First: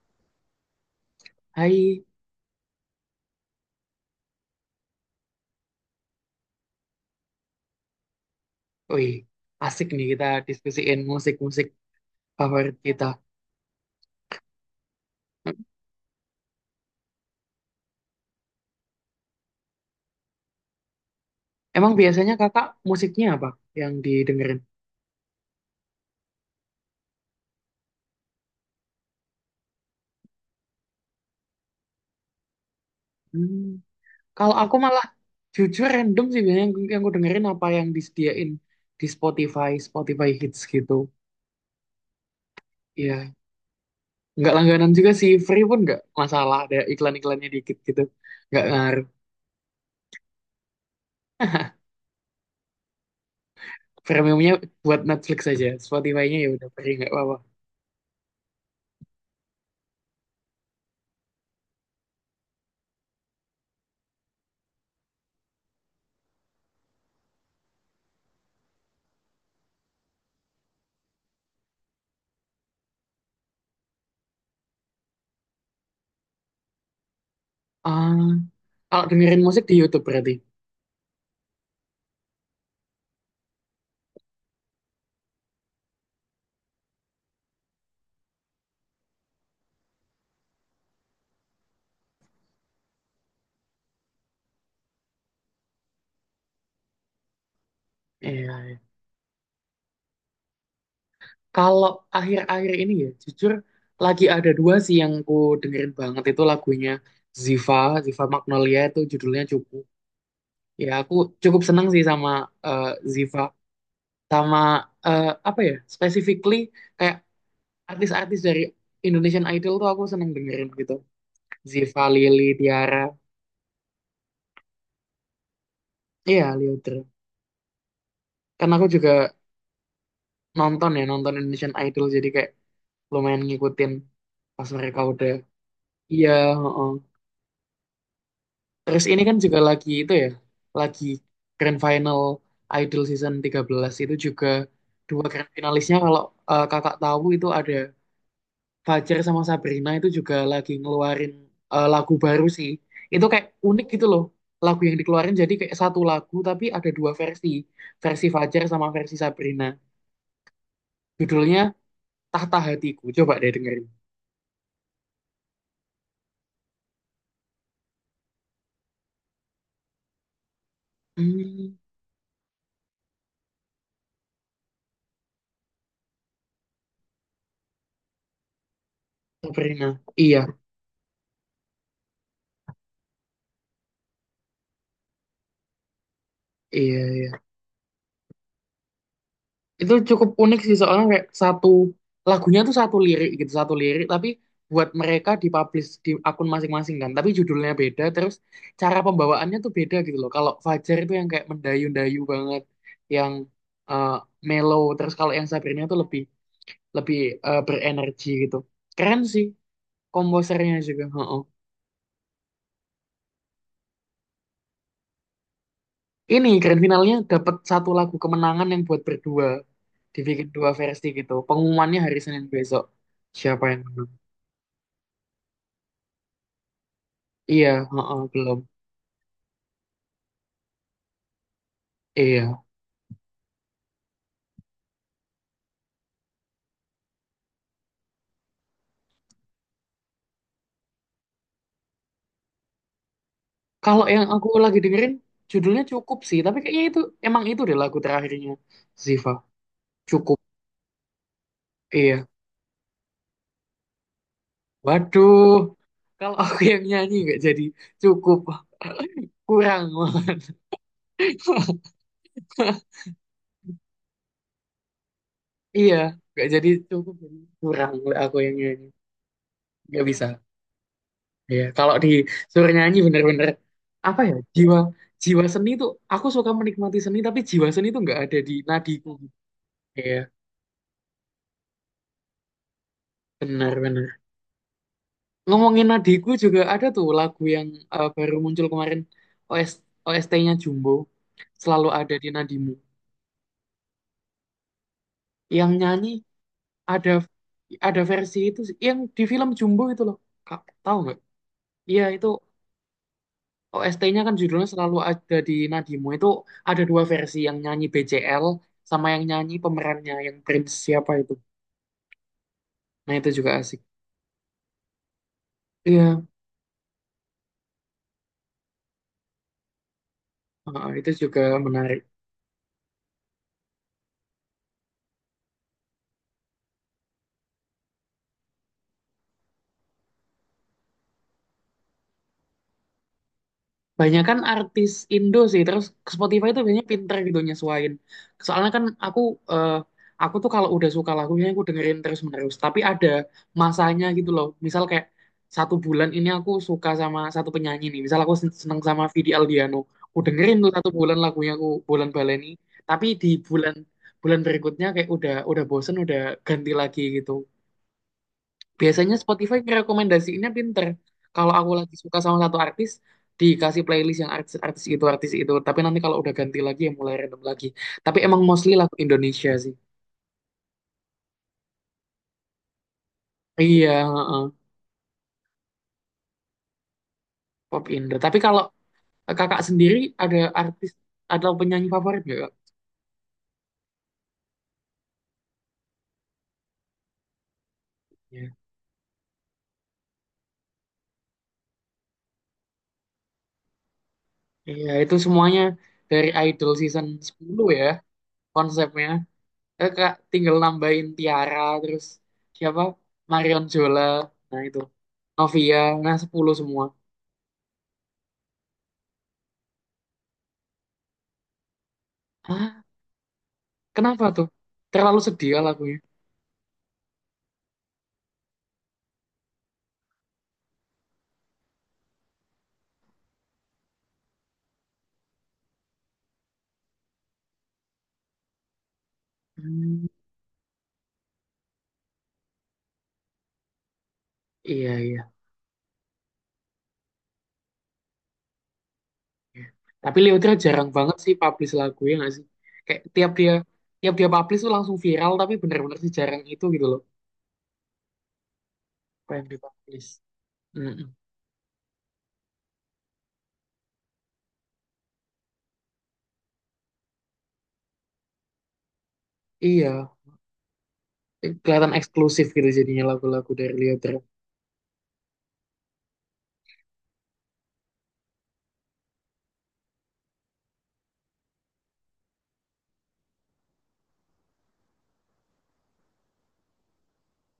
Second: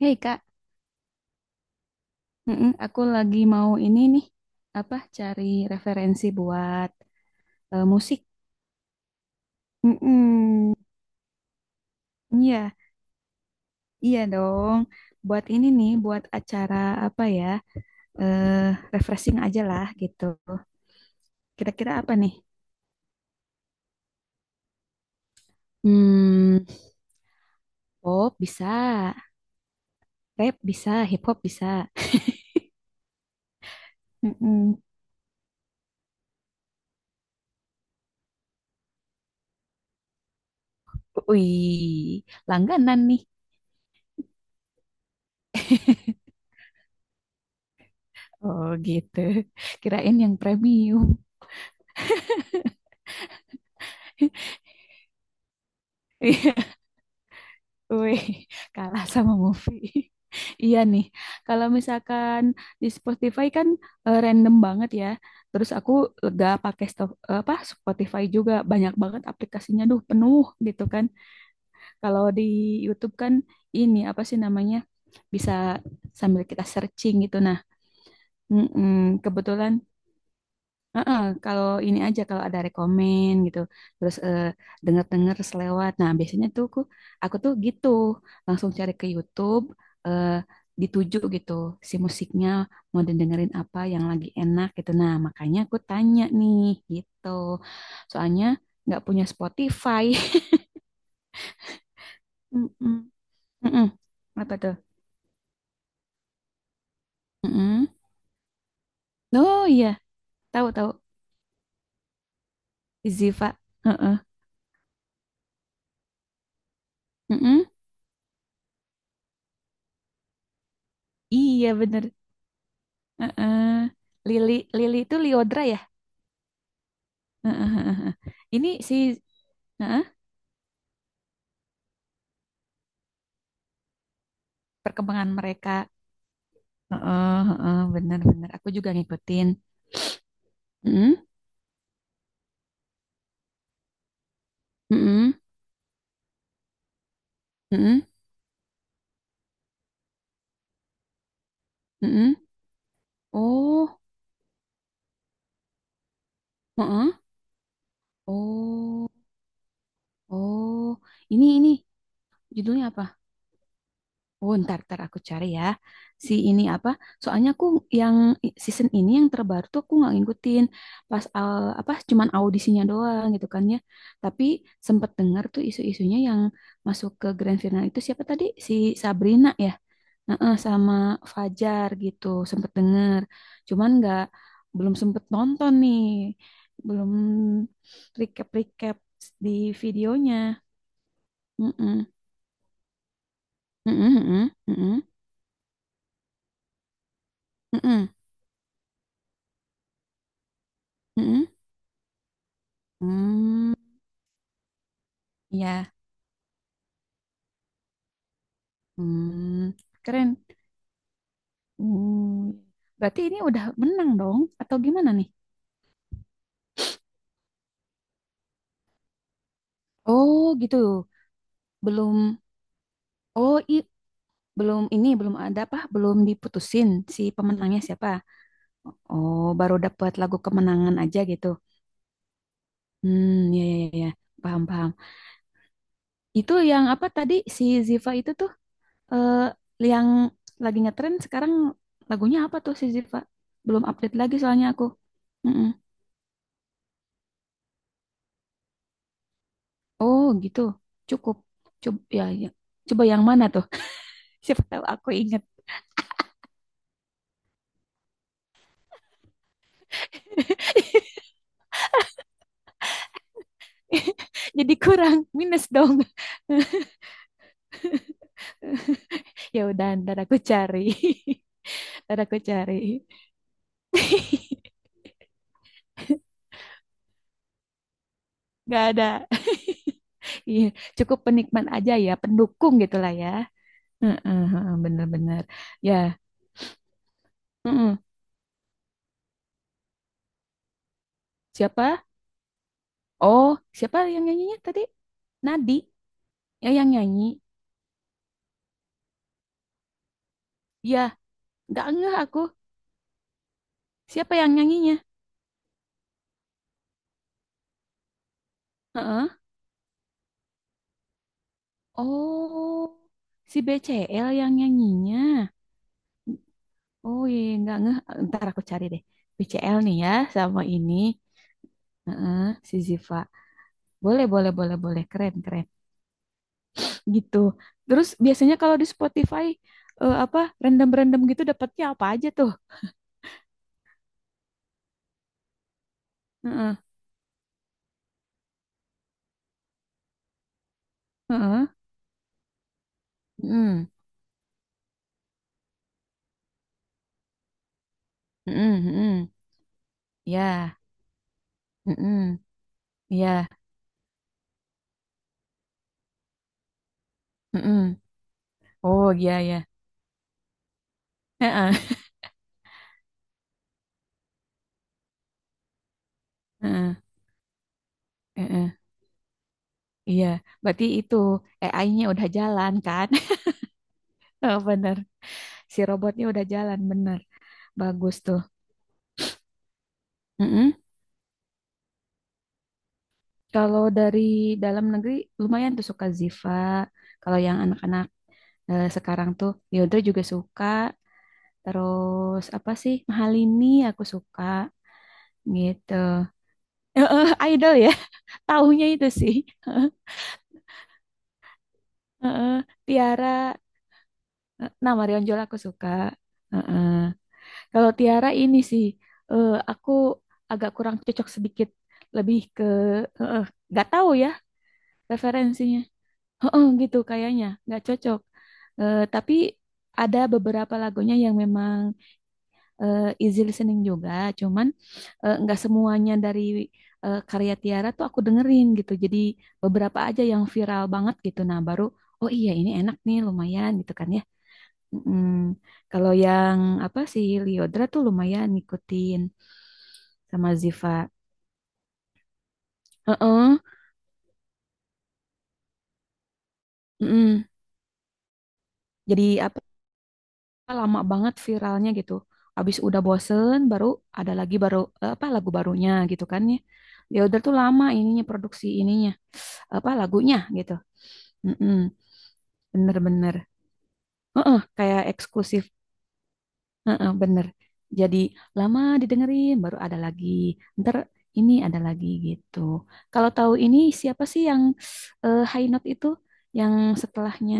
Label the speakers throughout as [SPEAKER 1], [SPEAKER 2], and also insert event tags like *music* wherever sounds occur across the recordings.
[SPEAKER 1] Hei Kak.
[SPEAKER 2] Hai,
[SPEAKER 1] Mm-mm, aku lagi mau ini nih, apa cari referensi buat musik.
[SPEAKER 2] wih, asik nih kita
[SPEAKER 1] Mm-mm.
[SPEAKER 2] diskusiin musik-musik
[SPEAKER 1] Iya,
[SPEAKER 2] favorit kita.
[SPEAKER 1] iya dong. Buat ini nih, buat acara apa ya, eh refreshing aja lah gitu. Kira-kira
[SPEAKER 2] Emang
[SPEAKER 1] apa nih?
[SPEAKER 2] biasanya kakak musiknya apa yang didengerin?
[SPEAKER 1] Hmm, pop bisa, rap bisa, hip hop bisa.
[SPEAKER 2] Hmm, kalau aku
[SPEAKER 1] Mm-mm.
[SPEAKER 2] malah jujur random sih biasanya yang aku dengerin apa yang disediain di Spotify, Spotify Hits gitu.
[SPEAKER 1] Wih, langganan nih.
[SPEAKER 2] Iya, nggak langganan juga sih, free pun nggak masalah, ada iklan-iklannya dikit gitu, nggak
[SPEAKER 1] Oh
[SPEAKER 2] ngaruh.
[SPEAKER 1] gitu. *laughs* Kirain yang premium.
[SPEAKER 2] *laughs* Premiumnya buat Netflix aja, Spotify-nya ya udah
[SPEAKER 1] *laughs*
[SPEAKER 2] free nggak apa-apa.
[SPEAKER 1] Wih, *laughs* kalah sama movie. *laughs* Iya nih, kalau misalkan di Spotify kan, random banget ya. Terus aku lega pakai apa Spotify juga banyak banget aplikasinya, duh penuh gitu kan. Kalau di YouTube kan ini apa sih namanya, bisa sambil kita searching gitu. Nah,
[SPEAKER 2] Ah, kalau
[SPEAKER 1] mm-mm,
[SPEAKER 2] dengerin musik
[SPEAKER 1] kebetulan.
[SPEAKER 2] di YouTube berarti.
[SPEAKER 1] Heeh, kalau ini aja kalau ada rekomen gitu, terus denger selewat nah biasanya tuh aku tuh gitu langsung cari ke YouTube, eh, dituju gitu si musiknya, mau dengerin apa yang lagi enak gitu, nah makanya aku tanya nih gitu, soalnya
[SPEAKER 2] Iya.
[SPEAKER 1] nggak punya Spotify. *laughs*
[SPEAKER 2] Kalau akhir-akhir ini
[SPEAKER 1] Mm-mm.
[SPEAKER 2] ya, jujur
[SPEAKER 1] Mm-mm.
[SPEAKER 2] lagi ada
[SPEAKER 1] Apa tuh?
[SPEAKER 2] dua sih yang ku dengerin banget itu lagunya Ziva,
[SPEAKER 1] Mm-mm.
[SPEAKER 2] Ziva Magnolia itu judulnya
[SPEAKER 1] Oh
[SPEAKER 2] cukup.
[SPEAKER 1] iya, tahu,
[SPEAKER 2] Ya
[SPEAKER 1] tahu.
[SPEAKER 2] aku cukup seneng sih sama eh, Ziva,
[SPEAKER 1] Ziva. Heeh.
[SPEAKER 2] sama apa ya, specifically kayak
[SPEAKER 1] Mm-mm.
[SPEAKER 2] artis-artis dari Indonesian Idol tuh aku seneng dengerin gitu.
[SPEAKER 1] Iya
[SPEAKER 2] Ziva,
[SPEAKER 1] bener.
[SPEAKER 2] Lili, Tiara,
[SPEAKER 1] Heeh. Lili Lili itu Liodra ya?
[SPEAKER 2] iya Liodra.
[SPEAKER 1] Heeh, heeh, heeh. Ini
[SPEAKER 2] Karena aku
[SPEAKER 1] si,
[SPEAKER 2] juga
[SPEAKER 1] heeh,
[SPEAKER 2] nonton ya, nonton Indonesian Idol jadi kayak lumayan ngikutin pas mereka udah.
[SPEAKER 1] perkembangan mereka.
[SPEAKER 2] Iya, heeh.
[SPEAKER 1] Heeh, heeh, benar-benar. Aku juga
[SPEAKER 2] Terus ini kan
[SPEAKER 1] ngikutin.
[SPEAKER 2] juga lagi itu ya, lagi
[SPEAKER 1] Heeh,
[SPEAKER 2] grand final Idol season 13 itu juga dua
[SPEAKER 1] heeh,
[SPEAKER 2] grand finalisnya kalau kakak tahu itu ada
[SPEAKER 1] heeh,
[SPEAKER 2] Fajar sama Sabrina itu juga lagi ngeluarin lagu
[SPEAKER 1] heeh.
[SPEAKER 2] baru sih. Itu kayak unik
[SPEAKER 1] Oh,
[SPEAKER 2] gitu loh. Lagu yang dikeluarin jadi kayak satu lagu tapi ada
[SPEAKER 1] heeh.
[SPEAKER 2] dua versi. Versi Fajar sama
[SPEAKER 1] Oh,
[SPEAKER 2] versi Sabrina.
[SPEAKER 1] oh. Ini
[SPEAKER 2] Judulnya
[SPEAKER 1] ini
[SPEAKER 2] Tahta
[SPEAKER 1] judulnya apa?
[SPEAKER 2] Hatiku. Coba deh dengerin.
[SPEAKER 1] Oh, ntar, ntar aku cari ya. Si ini apa? Soalnya aku yang season ini yang terbaru tuh aku nggak ngikutin. Pas
[SPEAKER 2] Hmm,
[SPEAKER 1] apa? Cuman audisinya doang gitu kan ya. Tapi sempet dengar tuh isu-isunya yang masuk ke grand final itu siapa tadi? Si Sabrina ya.
[SPEAKER 2] Sabrina. Iya,
[SPEAKER 1] Heeh, sama Fajar gitu. Sempet denger. Cuman nggak, belum sempet nonton nih.
[SPEAKER 2] iya,
[SPEAKER 1] Belum
[SPEAKER 2] iya.
[SPEAKER 1] recap-recap di
[SPEAKER 2] Itu cukup unik
[SPEAKER 1] videonya.
[SPEAKER 2] sih soalnya kayak satu lagunya tuh satu lirik gitu, satu lirik
[SPEAKER 1] Mm-mm,
[SPEAKER 2] tapi
[SPEAKER 1] mm-mm,
[SPEAKER 2] buat
[SPEAKER 1] mm-mm,
[SPEAKER 2] mereka dipublish di akun masing-masing kan. Tapi judulnya beda
[SPEAKER 1] mm-mm,
[SPEAKER 2] terus cara pembawaannya tuh beda gitu loh. Kalau Fajar itu yang kayak
[SPEAKER 1] mm-mm.
[SPEAKER 2] mendayu-dayu banget, yang
[SPEAKER 1] Hmm,
[SPEAKER 2] eh, mellow. Terus kalau yang Sabrina
[SPEAKER 1] ya.
[SPEAKER 2] tuh lebih lebih berenergi gitu. Keren sih
[SPEAKER 1] Hmm, keren.
[SPEAKER 2] komposernya juga. Heeh.
[SPEAKER 1] Hmm, berarti ini udah menang dong, atau gimana nih?
[SPEAKER 2] Ini grand finalnya dapat satu lagu kemenangan yang buat berdua dibikin
[SPEAKER 1] Oh,
[SPEAKER 2] dua
[SPEAKER 1] gitu.
[SPEAKER 2] versi gitu. Pengumumannya hari
[SPEAKER 1] Belum.
[SPEAKER 2] Senin besok.
[SPEAKER 1] Oh,
[SPEAKER 2] Siapa yang menang?
[SPEAKER 1] belum, ini belum ada apa? Belum diputusin si
[SPEAKER 2] Iya,
[SPEAKER 1] pemenangnya siapa?
[SPEAKER 2] heeh, belum.
[SPEAKER 1] Oh, baru dapat lagu kemenangan aja gitu.
[SPEAKER 2] Iya.
[SPEAKER 1] Hmm, ya, ya, ya, ya. Paham, paham. Itu yang apa tadi, si Ziva itu tuh, eh, yang lagi ngetren sekarang lagunya apa tuh si Ziva? Belum
[SPEAKER 2] Kalau
[SPEAKER 1] update
[SPEAKER 2] yang
[SPEAKER 1] lagi
[SPEAKER 2] aku
[SPEAKER 1] soalnya
[SPEAKER 2] lagi
[SPEAKER 1] aku.
[SPEAKER 2] dengerin
[SPEAKER 1] Mm-mm.
[SPEAKER 2] judulnya Cukup sih, tapi kayaknya itu emang itu deh lagu terakhirnya Ziva.
[SPEAKER 1] Oh
[SPEAKER 2] Cukup.
[SPEAKER 1] gitu, cukup. Coba ya,
[SPEAKER 2] Iya.
[SPEAKER 1] ya. Coba yang mana tuh? *laughs* Siapa tahu aku inget.
[SPEAKER 2] Waduh. Kalau *laughs* aku yang nyanyi nggak jadi cukup, kurang. *laughs*
[SPEAKER 1] *laughs* Jadi kurang minus
[SPEAKER 2] Iya,
[SPEAKER 1] dong.
[SPEAKER 2] nggak jadi
[SPEAKER 1] *laughs*
[SPEAKER 2] cukup jadi kurang oleh aku yang nyanyi.
[SPEAKER 1] Ya udah,
[SPEAKER 2] Nggak
[SPEAKER 1] ntar
[SPEAKER 2] bisa.
[SPEAKER 1] aku cari.
[SPEAKER 2] Iya, kalau
[SPEAKER 1] *laughs* Ntar aku
[SPEAKER 2] disuruh
[SPEAKER 1] cari.
[SPEAKER 2] nyanyi bener-bener apa ya
[SPEAKER 1] *laughs*
[SPEAKER 2] jiwa jiwa seni tuh aku suka menikmati seni tapi jiwa seni tuh nggak ada di
[SPEAKER 1] Gak ada.
[SPEAKER 2] nadiku.
[SPEAKER 1] *laughs*
[SPEAKER 2] Iya,
[SPEAKER 1] Iya, cukup penikmat aja ya, pendukung gitulah ya.
[SPEAKER 2] benar-benar.
[SPEAKER 1] Heeh, heeh, bener-bener.
[SPEAKER 2] Ngomongin
[SPEAKER 1] Ya,
[SPEAKER 2] adikku juga ada tuh lagu yang
[SPEAKER 1] heeh.
[SPEAKER 2] baru muncul kemarin OS, OST-nya Jumbo selalu
[SPEAKER 1] Siapa?
[SPEAKER 2] ada di nadimu.
[SPEAKER 1] Oh, siapa yang nyanyinya tadi?
[SPEAKER 2] Yang
[SPEAKER 1] Nadi,
[SPEAKER 2] nyanyi
[SPEAKER 1] ya yang
[SPEAKER 2] ada
[SPEAKER 1] nyanyi.
[SPEAKER 2] ada versi itu sih, yang di film Jumbo itu loh. Kak, tahu
[SPEAKER 1] Ya,
[SPEAKER 2] nggak?
[SPEAKER 1] nggak
[SPEAKER 2] Iya
[SPEAKER 1] ngeh
[SPEAKER 2] itu
[SPEAKER 1] aku.
[SPEAKER 2] OST-nya
[SPEAKER 1] Siapa
[SPEAKER 2] kan
[SPEAKER 1] yang
[SPEAKER 2] judulnya
[SPEAKER 1] nyanyinya?
[SPEAKER 2] selalu ada di nadimu. Itu ada dua versi yang nyanyi BCL sama yang
[SPEAKER 1] Heeh.
[SPEAKER 2] nyanyi pemerannya yang Prince siapa itu.
[SPEAKER 1] Oh,
[SPEAKER 2] Nah itu juga
[SPEAKER 1] si
[SPEAKER 2] asik.
[SPEAKER 1] BCL yang nyanyinya.
[SPEAKER 2] Iya,
[SPEAKER 1] Oh iya, iya, nggak ngeh. Ntar aku cari deh. BCL nih ya, sama ini.
[SPEAKER 2] itu juga menarik.
[SPEAKER 1] Heeh, si Ziva. Boleh, boleh, boleh, boleh. Keren, keren. Gitu. Terus biasanya kalau di Spotify, apa, random-random gitu dapatnya apa aja tuh?
[SPEAKER 2] Banyak kan artis Indo sih, terus ke Spotify itu
[SPEAKER 1] Heeh,
[SPEAKER 2] biasanya pinter gitu nyesuaiin. Soalnya kan eh, aku tuh kalau udah suka lagunya aku
[SPEAKER 1] heeh,
[SPEAKER 2] dengerin terus-menerus, tapi ada
[SPEAKER 1] heeh,
[SPEAKER 2] masanya gitu loh. Misal kayak satu bulan ini aku suka sama satu penyanyi nih. Misal aku
[SPEAKER 1] heeh,
[SPEAKER 2] seneng sama
[SPEAKER 1] heeh.
[SPEAKER 2] Vidi Aldiano, aku dengerin tuh
[SPEAKER 1] Ya,
[SPEAKER 2] satu bulan lagunya aku bulan
[SPEAKER 1] heeh,
[SPEAKER 2] baleni, tapi di
[SPEAKER 1] ya,
[SPEAKER 2] bulan bulan berikutnya kayak udah bosen udah ganti lagi gitu.
[SPEAKER 1] heeh. Oh,
[SPEAKER 2] Biasanya
[SPEAKER 1] iya,
[SPEAKER 2] Spotify
[SPEAKER 1] ya.
[SPEAKER 2] ngerekomendasiinnya pinter. Kalau aku
[SPEAKER 1] Heeh,
[SPEAKER 2] lagi suka sama satu artis, dikasih playlist yang artis-artis itu, artis itu. Tapi nanti kalau udah ganti lagi, ya
[SPEAKER 1] heeh,
[SPEAKER 2] mulai random lagi. Tapi emang
[SPEAKER 1] heeh.
[SPEAKER 2] mostly lagu Indonesia sih.
[SPEAKER 1] Iya, berarti itu AI-nya udah jalan kan? *laughs*
[SPEAKER 2] Iya, heeh,
[SPEAKER 1] Oh, bener. Si robotnya udah jalan bener,
[SPEAKER 2] pop
[SPEAKER 1] bagus
[SPEAKER 2] Indo. Tapi
[SPEAKER 1] tuh.
[SPEAKER 2] kalau kakak sendiri ada
[SPEAKER 1] Mm-mm.
[SPEAKER 2] artis atau penyanyi favorit nggak, Kak?
[SPEAKER 1] Kalau dari dalam negeri, lumayan tuh suka Ziva. Kalau yang anak-anak,
[SPEAKER 2] Iya,
[SPEAKER 1] sekarang tuh Yodra juga suka, terus apa sih, Mahalini aku suka
[SPEAKER 2] iya, itu semuanya
[SPEAKER 1] gitu.
[SPEAKER 2] dari Idol season 10
[SPEAKER 1] Idol
[SPEAKER 2] ya
[SPEAKER 1] ya. *laughs* Taunya itu
[SPEAKER 2] konsepnya.
[SPEAKER 1] sih.
[SPEAKER 2] Eh,
[SPEAKER 1] *laughs*
[SPEAKER 2] Kak tinggal nambahin Tiara, terus
[SPEAKER 1] Heeh,
[SPEAKER 2] siapa?
[SPEAKER 1] Tiara,
[SPEAKER 2] Marion Jola, nah itu.
[SPEAKER 1] nah Marion Jola aku
[SPEAKER 2] Novia,
[SPEAKER 1] suka.
[SPEAKER 2] nah 10
[SPEAKER 1] Heeh.
[SPEAKER 2] semua.
[SPEAKER 1] Kalau Tiara ini sih, aku agak kurang cocok sedikit, lebih ke,
[SPEAKER 2] Ah,
[SPEAKER 1] eh, eh, nggak tahu
[SPEAKER 2] kenapa
[SPEAKER 1] ya
[SPEAKER 2] tuh? Terlalu sedia
[SPEAKER 1] referensinya.
[SPEAKER 2] lagunya.
[SPEAKER 1] Heeh, gitu kayaknya nggak cocok. Tapi ada beberapa lagunya yang memang easy listening juga, cuman nggak semuanya dari karya Tiara tuh aku dengerin gitu. Jadi beberapa
[SPEAKER 2] Hmm,
[SPEAKER 1] aja yang viral banget gitu. Nah baru, oh iya ini enak nih, lumayan gitu kan ya.
[SPEAKER 2] iya, iya.
[SPEAKER 1] Mm-mm. Kalau yang apa sih, Liodra tuh lumayan ngikutin
[SPEAKER 2] Iya. Tapi Leotra
[SPEAKER 1] sama
[SPEAKER 2] jarang
[SPEAKER 1] Ziva.
[SPEAKER 2] banget sih publish lagu ya nggak sih? Kayak tiap dia
[SPEAKER 1] Heeh,
[SPEAKER 2] tiap dia publish tuh langsung viral tapi bener-bener sih jarang itu gitu loh.
[SPEAKER 1] mm-mm.
[SPEAKER 2] Apa
[SPEAKER 1] Jadi
[SPEAKER 2] yang
[SPEAKER 1] apa?
[SPEAKER 2] dipublish.
[SPEAKER 1] Lama
[SPEAKER 2] Mm-mm.
[SPEAKER 1] banget viralnya gitu. Abis udah bosen baru ada lagi, baru apa lagu barunya gitu kan ya. Ya udah tuh lama ininya, produksi ininya, apa
[SPEAKER 2] Iya,
[SPEAKER 1] lagunya gitu. Mm-mm,
[SPEAKER 2] kelihatan eksklusif gitu jadinya
[SPEAKER 1] bener-bener.
[SPEAKER 2] lagu-lagu dari Leotra.
[SPEAKER 1] Heeh, kayak eksklusif. Heeh, bener. Jadi lama didengerin baru ada lagi. Ntar ini ada lagi gitu. Kalau tahu ini siapa sih yang High Note itu, yang setelahnya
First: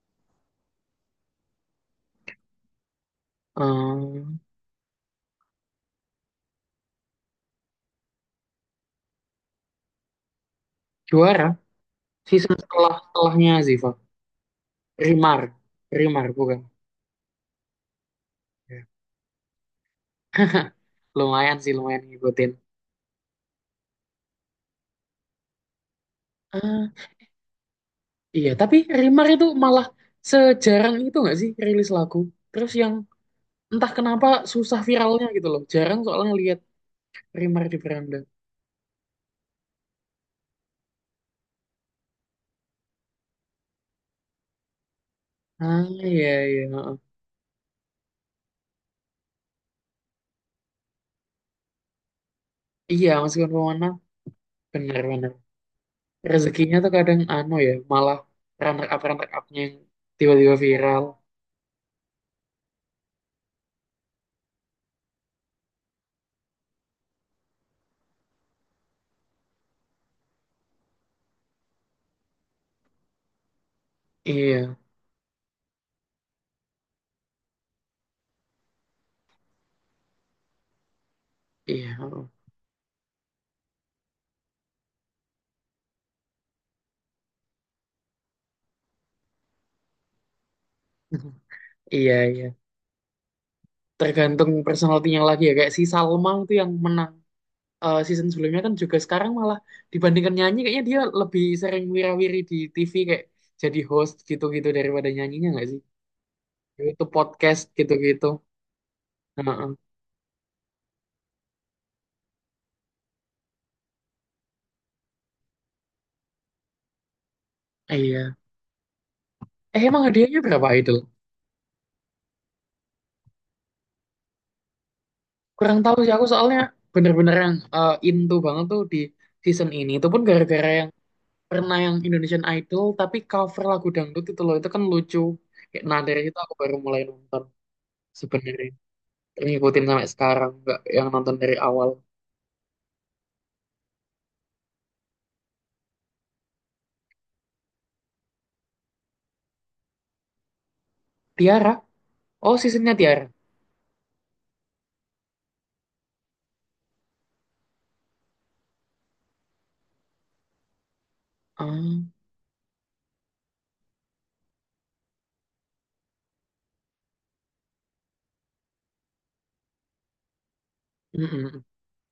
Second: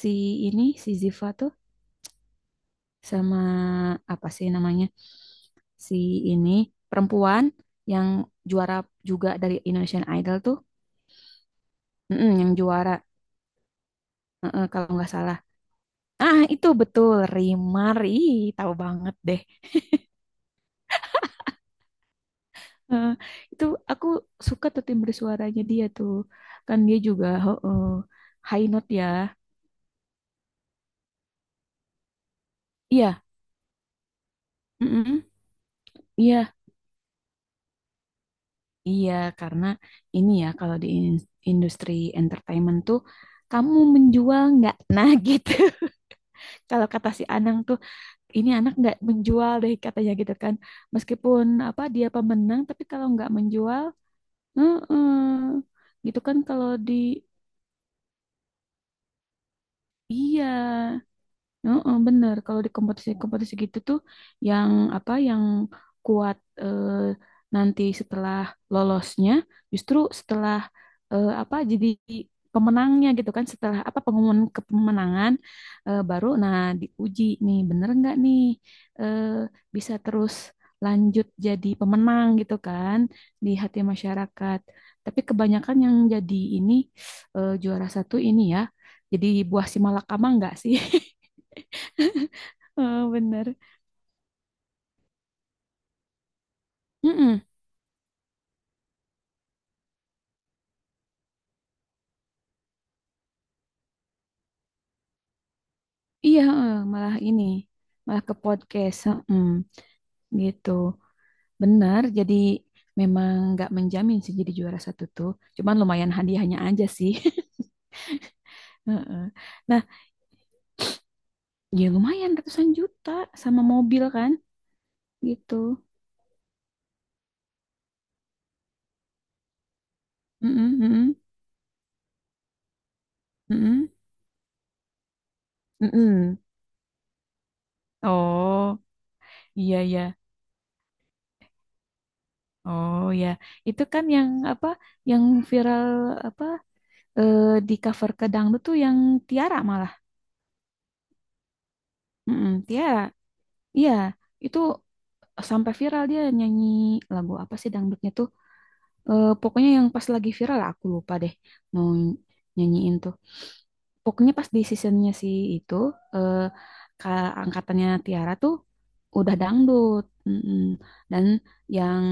[SPEAKER 1] si ini, si Ziva tuh sama apa
[SPEAKER 2] Ehm,
[SPEAKER 1] sih namanya, si ini perempuan yang juara juga dari Indonesian Idol tuh,
[SPEAKER 2] Juara
[SPEAKER 1] mm-mm, yang
[SPEAKER 2] season
[SPEAKER 1] juara
[SPEAKER 2] setelahnya Ziva.
[SPEAKER 1] mm-mm, kalau nggak salah.
[SPEAKER 2] Rimar, Rimar
[SPEAKER 1] Ah itu
[SPEAKER 2] bukan.
[SPEAKER 1] betul Rimar, ih tahu
[SPEAKER 2] Ya.
[SPEAKER 1] banget deh. *laughs*
[SPEAKER 2] Lumayan sih lumayan ngikutin.
[SPEAKER 1] Eh, itu aku suka tuh timbre suaranya dia tuh, kan dia juga heeh,
[SPEAKER 2] Iya,
[SPEAKER 1] high
[SPEAKER 2] tapi
[SPEAKER 1] note ya.
[SPEAKER 2] Rimar itu malah sejarang itu nggak sih rilis lagu. Terus yang
[SPEAKER 1] Iya,
[SPEAKER 2] entah kenapa susah
[SPEAKER 1] mm-mm,
[SPEAKER 2] viralnya gitu loh. Jarang soalnya
[SPEAKER 1] iya,
[SPEAKER 2] lihat Rimar di beranda.
[SPEAKER 1] iya karena ini ya, kalau di industri entertainment tuh, kamu menjual nggak? Nah gitu.
[SPEAKER 2] Ah,
[SPEAKER 1] *laughs*
[SPEAKER 2] iya, iya.
[SPEAKER 1] Kalau
[SPEAKER 2] Heeh.
[SPEAKER 1] kata si Anang tuh, ini anak nggak menjual deh katanya gitu kan. Meskipun apa dia pemenang, tapi kalau
[SPEAKER 2] Iya,
[SPEAKER 1] nggak
[SPEAKER 2] meskipun
[SPEAKER 1] menjual,
[SPEAKER 2] pewarna
[SPEAKER 1] heeh,
[SPEAKER 2] benar-benar
[SPEAKER 1] gitu kan kalau
[SPEAKER 2] rezekinya tuh
[SPEAKER 1] di.
[SPEAKER 2] kadang anu ya, malah runner upnya yang
[SPEAKER 1] Iya.
[SPEAKER 2] tiba-tiba viral.
[SPEAKER 1] Heeh, bener. Kalau di kompetisi-kompetisi gitu tuh, yang apa, yang kuat eh, nanti setelah lolosnya, justru setelah apa jadi pemenangnya gitu kan, setelah apa pengumuman
[SPEAKER 2] Iya,
[SPEAKER 1] kepemenangan baru, nah diuji nih bener nggak nih, eh, bisa terus lanjut jadi
[SPEAKER 2] iya.
[SPEAKER 1] pemenang
[SPEAKER 2] Heeh.
[SPEAKER 1] gitu kan di hati masyarakat. Tapi kebanyakan yang jadi ini, juara satu ini ya, jadi buah si malakama nggak sih? *laughs*
[SPEAKER 2] *laughs* Iya, iya.
[SPEAKER 1] Heeh, bener.
[SPEAKER 2] Tergantung personalitinya lagi ya. Kayak si Salma itu yang menang.
[SPEAKER 1] Mm-mm.
[SPEAKER 2] Season sebelumnya kan juga sekarang malah dibandingkan nyanyi kayaknya dia lebih sering wirawiri wiri di TV kayak jadi host gitu-gitu daripada nyanyinya nggak sih?
[SPEAKER 1] Iya, heeh,
[SPEAKER 2] YouTube
[SPEAKER 1] malah ini,
[SPEAKER 2] podcast
[SPEAKER 1] malah
[SPEAKER 2] gitu-gitu.
[SPEAKER 1] ke podcast, heeh,
[SPEAKER 2] Heeh.
[SPEAKER 1] gitu. Bener, jadi memang nggak menjamin sih jadi juara satu tuh. Cuman lumayan hadiahnya aja sih. *laughs*
[SPEAKER 2] Iya.
[SPEAKER 1] Heeh. Nah,
[SPEAKER 2] Eh, emang hadiahnya berapa Idol?
[SPEAKER 1] ya lumayan ratusan juta sama mobil kan, gitu.
[SPEAKER 2] Kurang tahu sih aku soalnya bener-bener yang into banget tuh di season ini. Itu pun gara-gara
[SPEAKER 1] Mm-mm,
[SPEAKER 2] yang
[SPEAKER 1] mm-mm,
[SPEAKER 2] pernah yang Indonesian Idol tapi cover lagu
[SPEAKER 1] mm-mm,
[SPEAKER 2] dangdut itu loh itu kan lucu. Kayak nah dari itu
[SPEAKER 1] mm-mm.
[SPEAKER 2] aku baru mulai nonton sebenarnya.
[SPEAKER 1] Oh, iya
[SPEAKER 2] Ngikutin
[SPEAKER 1] ya.
[SPEAKER 2] sampai sekarang nggak yang nonton dari awal.
[SPEAKER 1] Oh ya, itu kan yang apa, yang viral apa, eh, di cover ke dangdut tuh yang Tiara malah,
[SPEAKER 2] Tiara.
[SPEAKER 1] mm-mm,
[SPEAKER 2] Oh, seasonnya
[SPEAKER 1] Tiara.
[SPEAKER 2] Tiara.
[SPEAKER 1] Iya, itu sampai viral dia nyanyi lagu apa sih dangdutnya tuh. Pokoknya yang pas lagi viral lah, aku lupa deh
[SPEAKER 2] Ah,
[SPEAKER 1] mau
[SPEAKER 2] mm,
[SPEAKER 1] nyanyiin tuh. Pokoknya pas di seasonnya si itu, eh, ke angkatannya Tiara tuh udah dangdut. Mm-mm.
[SPEAKER 2] mm,
[SPEAKER 1] Dan
[SPEAKER 2] mm.
[SPEAKER 1] yang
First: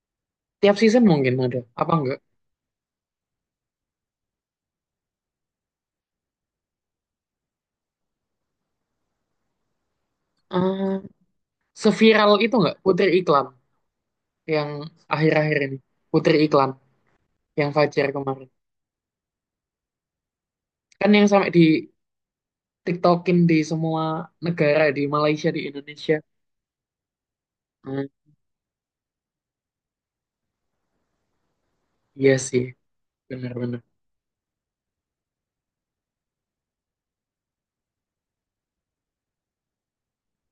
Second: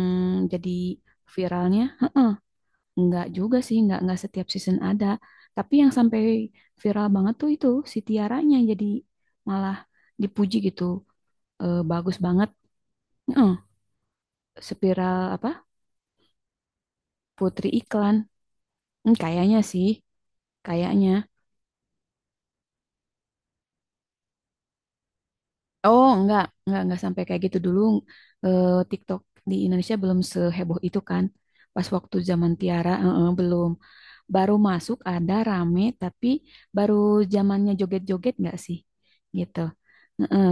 [SPEAKER 1] jadi
[SPEAKER 2] Tiap season mungkin ada,
[SPEAKER 1] viralnya
[SPEAKER 2] apa enggak?
[SPEAKER 1] nggak juga sih, nggak setiap season ada. Tapi yang sampai viral banget tuh itu si Tiaranya, jadi malah dipuji gitu.
[SPEAKER 2] Ah,
[SPEAKER 1] Bagus
[SPEAKER 2] seviral
[SPEAKER 1] banget.
[SPEAKER 2] itu enggak Putri Iklan yang
[SPEAKER 1] Spiral
[SPEAKER 2] akhir-akhir
[SPEAKER 1] apa?
[SPEAKER 2] ini. Putri Iklan
[SPEAKER 1] Putri
[SPEAKER 2] yang Fajar
[SPEAKER 1] Iklan.
[SPEAKER 2] kemarin.
[SPEAKER 1] Hmm, kayaknya sih,
[SPEAKER 2] Kan
[SPEAKER 1] kayaknya.
[SPEAKER 2] yang sampai di TikTokin di semua negara di Malaysia di
[SPEAKER 1] Oh,
[SPEAKER 2] Indonesia.
[SPEAKER 1] enggak, enggak sampai kayak gitu dulu.
[SPEAKER 2] Hmm,
[SPEAKER 1] TikTok di Indonesia belum seheboh itu kan. Pas waktu
[SPEAKER 2] iya
[SPEAKER 1] zaman
[SPEAKER 2] sih,
[SPEAKER 1] Tiara, belum.
[SPEAKER 2] benar-benar.
[SPEAKER 1] Baru masuk ada rame, tapi baru zamannya joget-joget enggak sih? Gitu. Eh, eh,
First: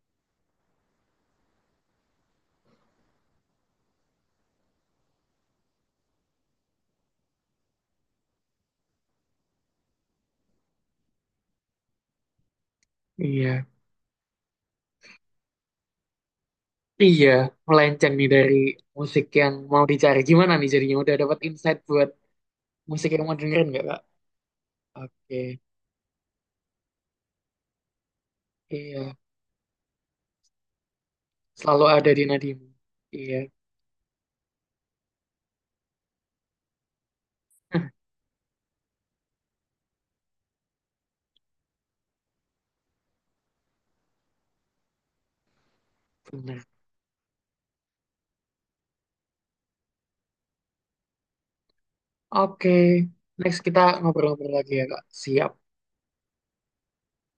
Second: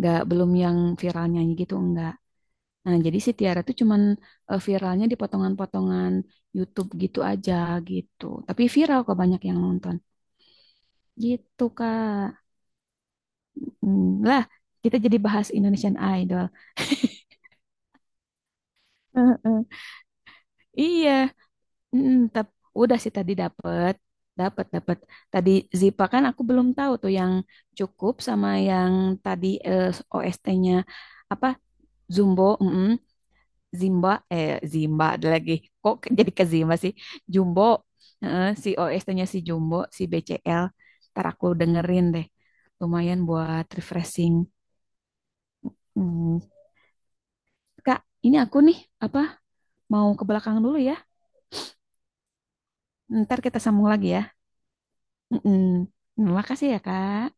[SPEAKER 1] Enggak, belum yang viral nyanyi gitu, enggak. Nah, jadi si Tiara tuh cuman viralnya di potongan-potongan YouTube gitu aja gitu. Tapi viral kok banyak yang nonton. Gitu, Kak.
[SPEAKER 2] Iya.
[SPEAKER 1] Hmm, lah, kita jadi bahas Indonesian Idol.
[SPEAKER 2] Iya, melenceng nih dari musik yang
[SPEAKER 1] Heeh.
[SPEAKER 2] mau dicari. Gimana nih jadinya
[SPEAKER 1] Iya,
[SPEAKER 2] udah dapat insight buat
[SPEAKER 1] mm, udah
[SPEAKER 2] musik
[SPEAKER 1] sih
[SPEAKER 2] yang
[SPEAKER 1] tadi
[SPEAKER 2] mau dengerin nggak,
[SPEAKER 1] dapet,
[SPEAKER 2] Kak?
[SPEAKER 1] dapet, dapet.
[SPEAKER 2] Oke.
[SPEAKER 1] Tadi Zipa kan aku belum tahu tuh yang cukup sama yang
[SPEAKER 2] Iya,
[SPEAKER 1] tadi, OST-nya apa,
[SPEAKER 2] selalu ada di
[SPEAKER 1] Zumbo,
[SPEAKER 2] nadimu.
[SPEAKER 1] mm,
[SPEAKER 2] Iya.
[SPEAKER 1] Zimba, Zimba ada lagi. Kok jadi ke Zimba sih? Jumbo,
[SPEAKER 2] *laughs*
[SPEAKER 1] si OST-nya si Jumbo, si BCL. Ntar aku dengerin deh. Lumayan buat refreshing. Hmm.
[SPEAKER 2] Benar.
[SPEAKER 1] Kak, ini aku nih, apa, mau ke belakang dulu ya.
[SPEAKER 2] Oke,
[SPEAKER 1] Ntar kita
[SPEAKER 2] next kita
[SPEAKER 1] sambung lagi ya.
[SPEAKER 2] ngobrol-ngobrol lagi ya, Kak. Siap.
[SPEAKER 1] Mm-mm. Terima kasih ya, Kak.